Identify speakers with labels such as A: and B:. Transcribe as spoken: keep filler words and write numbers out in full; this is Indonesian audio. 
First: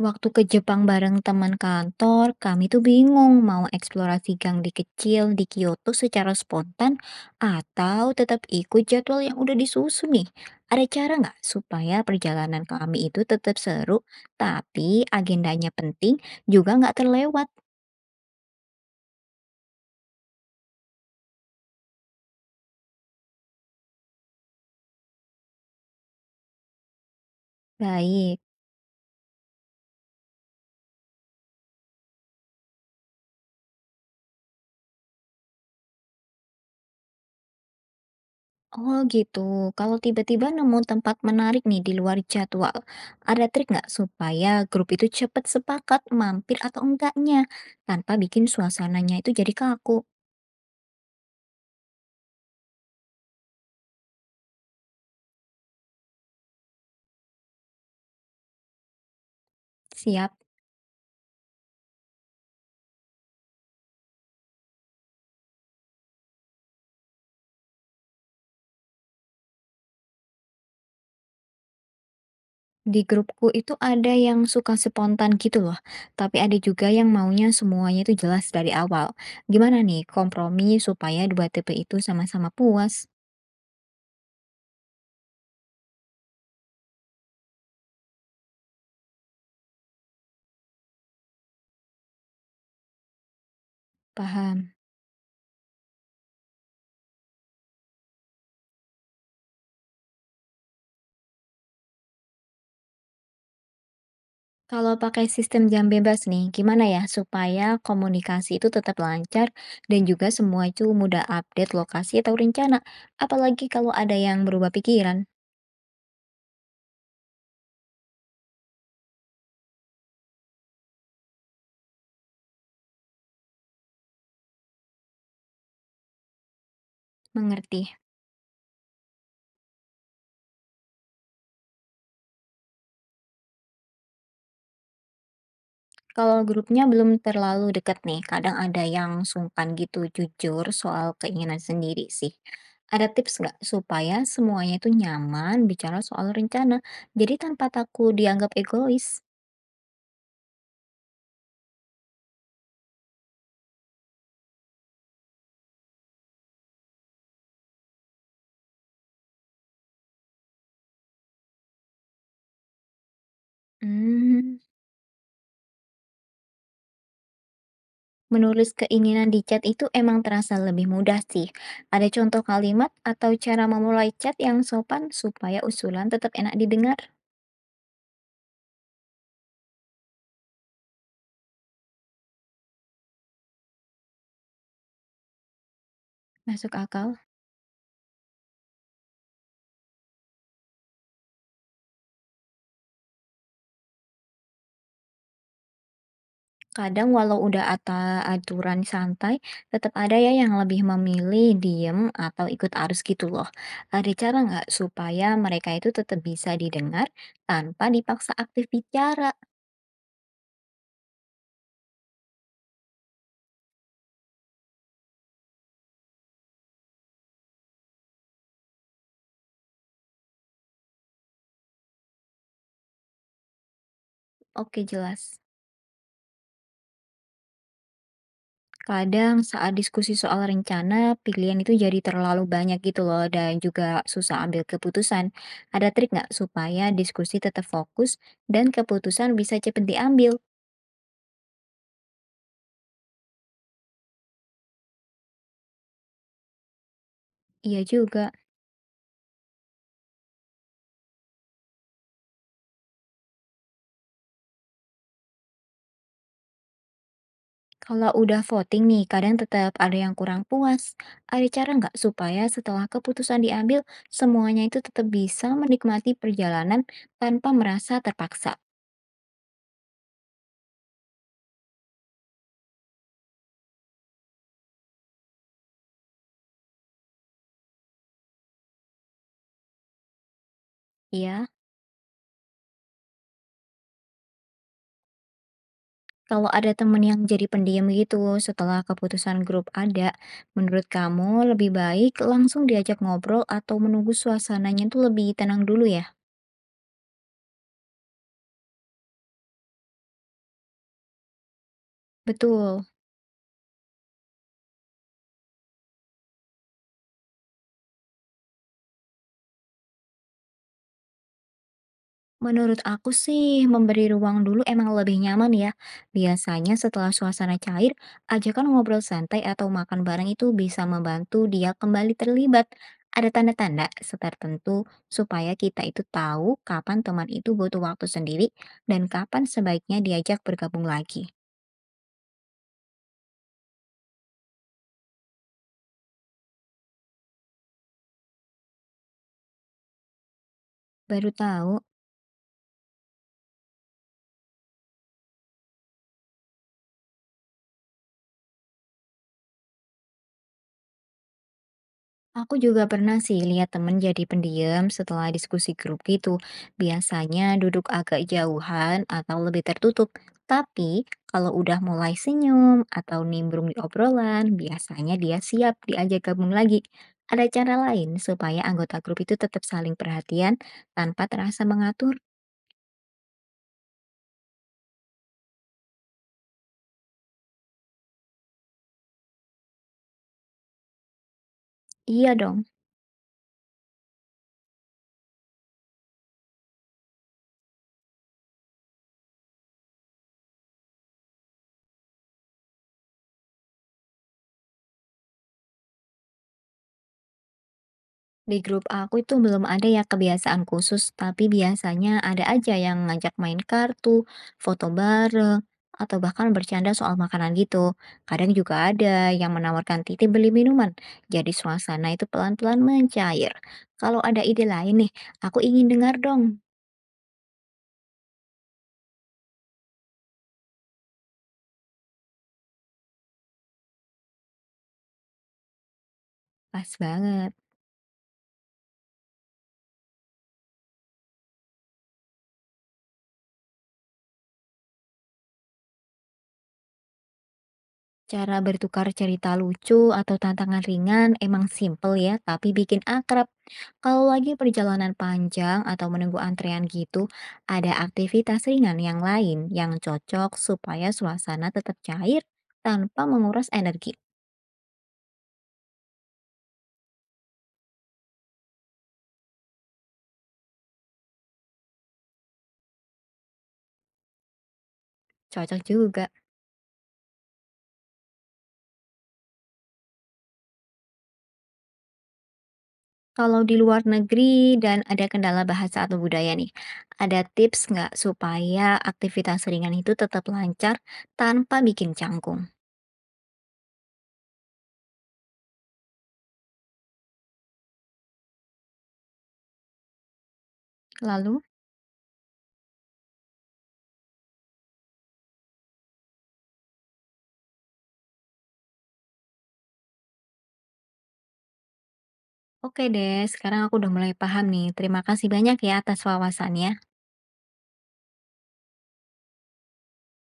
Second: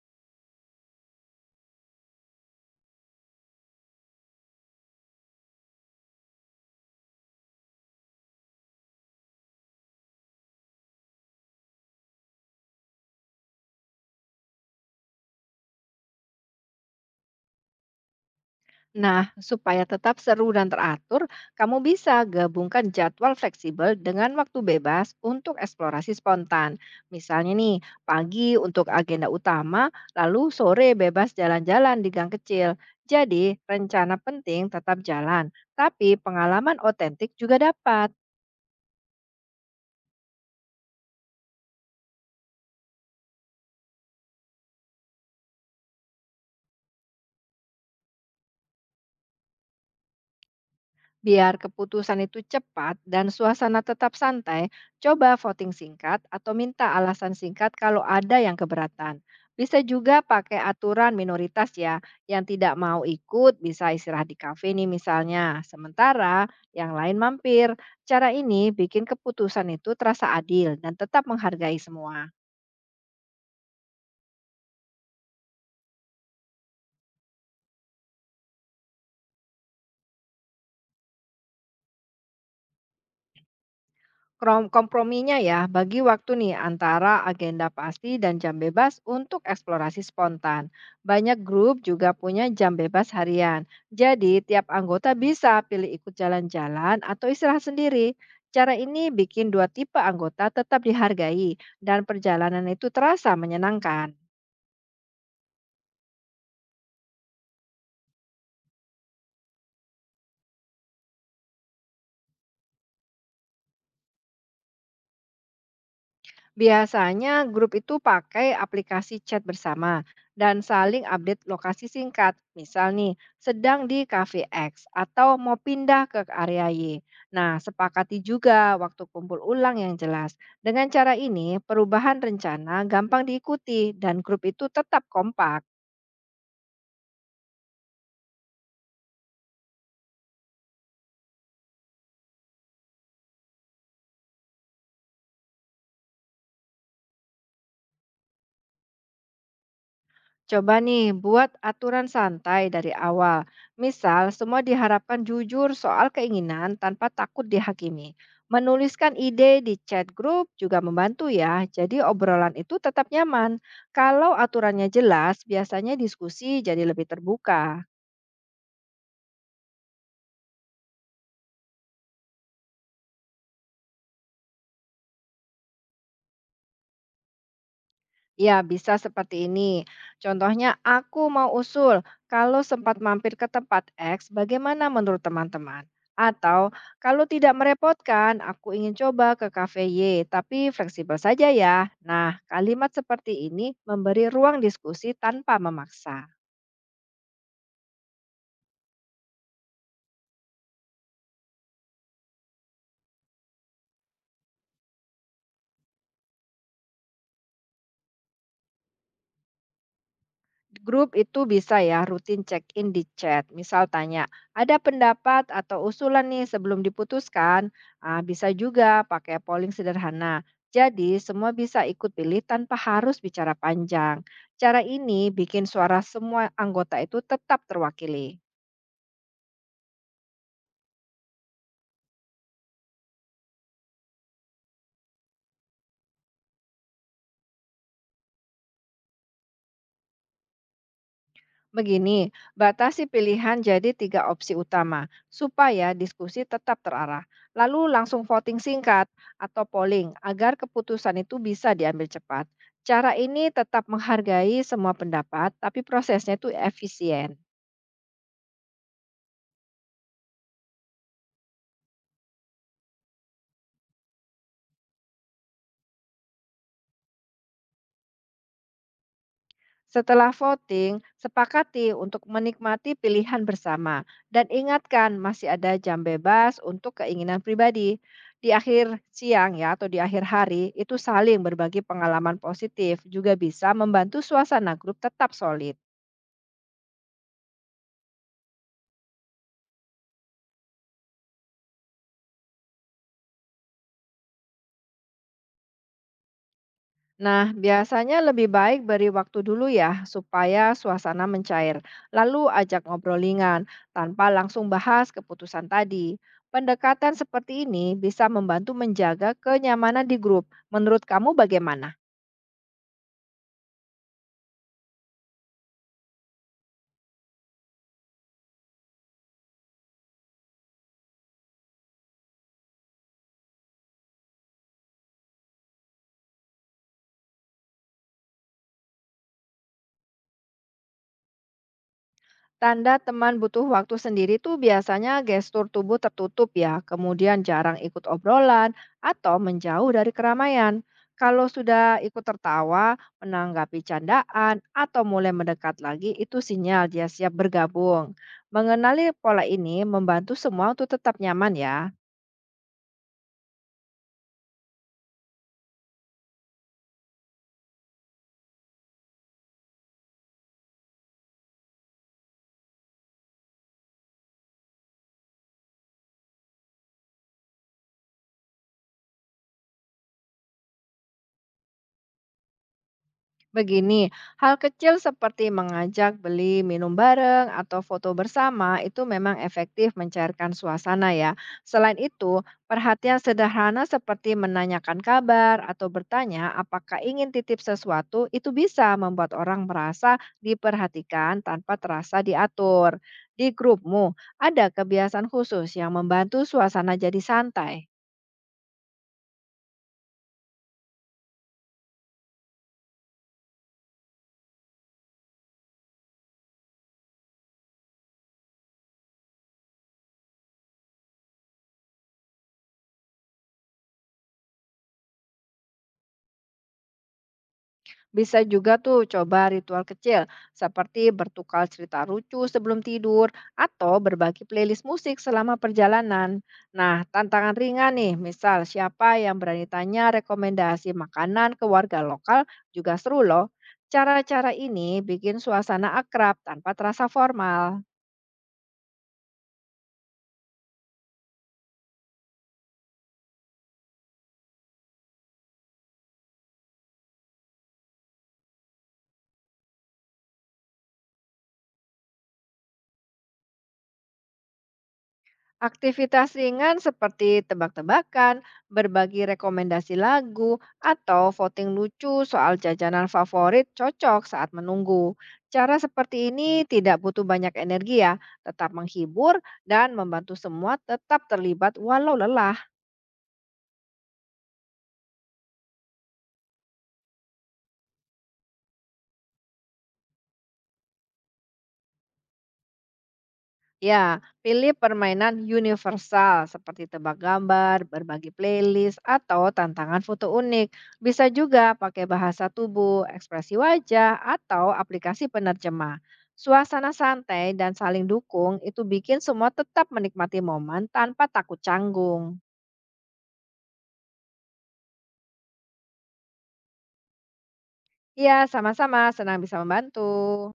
A: Waktu ke Jepang bareng teman kantor, kami tuh bingung mau eksplorasi gang di kecil di Kyoto secara spontan atau tetap ikut jadwal yang udah disusun nih. Ada cara nggak supaya perjalanan kami itu tetap seru, tapi agendanya penting juga nggak terlewat?
B: Nah, supaya tetap seru dan teratur, kamu bisa gabungkan jadwal fleksibel dengan waktu bebas untuk eksplorasi spontan. Misalnya nih,
A: Baik.
B: pagi untuk agenda utama, lalu sore bebas jalan-jalan di gang kecil. Jadi, rencana penting tetap jalan, tapi pengalaman otentik juga dapat.
A: Oh gitu, kalau tiba-tiba nemu tempat menarik nih di luar jadwal, ada trik nggak supaya grup itu cepat sepakat mampir atau enggaknya tanpa bikin suasananya itu jadi kaku?
B: Biar keputusan itu cepat dan suasana tetap santai, coba voting singkat atau minta alasan singkat kalau ada yang keberatan. Bisa juga
A: Siap.
B: pakai aturan minoritas ya, yang tidak mau ikut bisa istirahat di kafe nih misalnya. Sementara yang lain mampir. Cara ini bikin keputusan itu terasa adil dan tetap menghargai semua.
A: Di grupku itu ada yang suka spontan gitu loh, tapi ada juga yang maunya semuanya itu jelas dari awal. Gimana nih kompromi supaya dua tipe itu sama-sama puas?
B: Krom komprominya ya, bagi waktu nih antara agenda pasti dan jam bebas untuk eksplorasi spontan. Banyak grup juga punya jam bebas harian. Jadi, tiap
A: Paham.
B: anggota bisa pilih ikut jalan-jalan atau istirahat sendiri. Cara ini bikin dua tipe anggota tetap dihargai dan perjalanan itu terasa menyenangkan.
A: Kalau pakai sistem jam bebas nih, gimana ya supaya komunikasi itu tetap lancar dan juga semua itu mudah update lokasi atau rencana, apalagi kalau ada yang berubah pikiran.
B: Biasanya grup itu pakai aplikasi chat bersama dan saling update lokasi singkat. Misal nih, sedang di Cafe X atau mau pindah ke area Y. Nah,
A: Mengerti.
B: sepakati juga waktu kumpul ulang yang jelas. Dengan cara ini, perubahan rencana gampang diikuti dan grup itu tetap kompak.
A: Kalau grupnya belum terlalu deket nih, kadang ada yang sungkan gitu jujur soal keinginan sendiri sih. Ada tips nggak supaya semuanya itu nyaman bicara soal rencana, jadi tanpa takut dianggap egois?
B: Coba nih buat aturan santai dari awal. Misal, semua diharapkan jujur soal keinginan tanpa takut dihakimi. Menuliskan ide di chat grup juga membantu ya. Jadi obrolan itu tetap nyaman. Kalau
A: Hmm,
B: aturannya jelas, biasanya diskusi jadi lebih terbuka.
A: menulis keinginan di chat itu emang terasa lebih mudah sih. Ada contoh kalimat atau cara memulai chat yang sopan supaya usulan tetap enak didengar?
B: Ya, bisa seperti ini. Contohnya, aku mau usul kalau sempat mampir ke tempat X, bagaimana menurut teman-teman? Atau
A: Masuk akal?
B: kalau tidak merepotkan, aku ingin coba ke kafe Y, tapi fleksibel saja ya. Nah, kalimat seperti ini memberi ruang diskusi tanpa memaksa.
A: Kadang walau udah ada aturan santai, tetap ada ya yang lebih memilih diem atau ikut arus gitu loh. Ada cara nggak supaya mereka itu tetap bisa didengar tanpa dipaksa aktif bicara?
B: Grup itu bisa ya rutin check-in di chat. Misal tanya, ada pendapat atau usulan nih sebelum diputuskan? Ah, bisa juga pakai polling sederhana. Jadi semua bisa ikut pilih tanpa harus bicara panjang. Cara
A: Oke
B: ini
A: jelas.
B: bikin suara semua anggota itu tetap terwakili.
A: Kadang saat diskusi soal rencana, pilihan itu jadi terlalu banyak gitu loh dan juga susah ambil keputusan. Ada trik nggak supaya diskusi tetap fokus dan keputusan bisa cepat diambil?
B: Begini, batasi pilihan jadi tiga opsi utama supaya diskusi tetap terarah.
A: Iya
B: Lalu langsung
A: juga.
B: voting singkat atau polling agar keputusan itu bisa diambil cepat. Cara ini tetap menghargai semua pendapat, tapi prosesnya itu efisien.
A: Kalau udah voting nih, kadang tetap ada yang kurang puas. Ada cara nggak supaya setelah keputusan diambil, semuanya itu tetap bisa menikmati perjalanan tanpa merasa terpaksa?
B: Setelah voting, sepakati untuk menikmati pilihan bersama dan ingatkan masih ada jam bebas untuk keinginan pribadi. Di akhir siang ya atau di akhir hari itu saling
A: Ya,
B: berbagi pengalaman positif juga bisa membantu suasana grup tetap solid.
A: kalau ada temen yang jadi pendiam gitu setelah keputusan grup ada, menurut kamu lebih baik langsung diajak ngobrol atau menunggu suasananya tuh lebih tenang dulu ya?
B: Nah, biasanya lebih baik beri waktu dulu ya, supaya suasana mencair. Lalu ajak
A: Betul.
B: ngobrol ringan, tanpa langsung bahas keputusan tadi. Pendekatan seperti ini bisa membantu menjaga kenyamanan di grup. Menurut kamu bagaimana?
A: Menurut aku sih, memberi ruang dulu emang lebih nyaman ya. Biasanya setelah suasana cair, ajakan ngobrol santai atau makan bareng itu bisa membantu dia kembali terlibat. Ada tanda-tanda tertentu supaya kita itu tahu kapan teman itu butuh waktu sendiri dan kapan sebaiknya diajak bergabung lagi.
B: Tanda teman butuh waktu sendiri tuh biasanya gestur tubuh tertutup ya, kemudian jarang ikut obrolan atau menjauh dari keramaian.
A: Baru
B: Kalau
A: tahu.
B: sudah ikut tertawa, menanggapi candaan, atau mulai mendekat lagi, itu sinyal dia siap bergabung. Mengenali pola ini membantu semua untuk tetap nyaman ya.
A: Aku juga pernah sih lihat temen jadi pendiam setelah diskusi grup gitu. Biasanya duduk agak jauhan atau lebih tertutup. Tapi kalau udah mulai senyum atau nimbrung di obrolan, biasanya dia siap diajak gabung lagi. Ada cara lain supaya anggota grup itu tetap saling perhatian tanpa terasa mengatur?
B: Begini, hal kecil seperti mengajak beli minum bareng atau foto bersama itu memang efektif mencairkan suasana ya. Selain itu,
A: Iya dong.
B: perhatian sederhana seperti menanyakan kabar atau bertanya apakah ingin titip sesuatu itu bisa membuat orang merasa diperhatikan tanpa terasa diatur. Di grupmu, ada kebiasaan khusus yang membantu suasana jadi santai.
A: Di grup aku itu belum ada ya kebiasaan khusus, tapi biasanya ada aja yang ngajak main kartu, foto bareng, atau bahkan bercanda soal makanan gitu. Kadang juga ada yang menawarkan titip beli minuman, jadi suasana itu pelan-pelan mencair. Kalau ada ide lain nih, aku ingin dengar dong.
B: Bisa juga tuh coba ritual kecil seperti bertukar cerita lucu sebelum tidur atau berbagi playlist musik selama perjalanan.
A: Pas
B: Nah,
A: banget.
B: tantangan ringan nih, misal siapa yang berani tanya rekomendasi makanan ke warga lokal juga seru loh. Cara-cara ini bikin suasana akrab tanpa terasa formal.
A: Cara bertukar cerita lucu atau tantangan ringan emang simple ya, tapi bikin akrab. Kalau lagi perjalanan panjang atau menunggu antrean gitu, ada aktivitas ringan yang lain yang cocok supaya suasana tetap cair tanpa menguras energi.
B: Aktivitas ringan seperti tebak-tebakan, berbagi rekomendasi lagu, atau voting lucu soal jajanan favorit cocok saat menunggu. Cara
A: Cocok juga.
B: seperti ini tidak butuh banyak energi ya, tetap menghibur dan membantu semua tetap terlibat walau lelah.
A: Kalau di luar negeri dan ada kendala bahasa atau budaya nih, ada tips nggak supaya aktivitas ringan itu tetap lancar tanpa bikin canggung?
B: Ya, pilih permainan universal seperti tebak gambar, berbagi playlist, atau tantangan foto unik. Bisa
A: Lalu?
B: juga pakai bahasa tubuh, ekspresi wajah, atau aplikasi penerjemah. Suasana santai dan saling dukung itu bikin semua tetap menikmati momen tanpa takut canggung.
A: Oke deh, sekarang aku udah mulai paham nih. Terima kasih banyak ya atas wawasannya.
B: Ya, sama-sama, senang bisa membantu.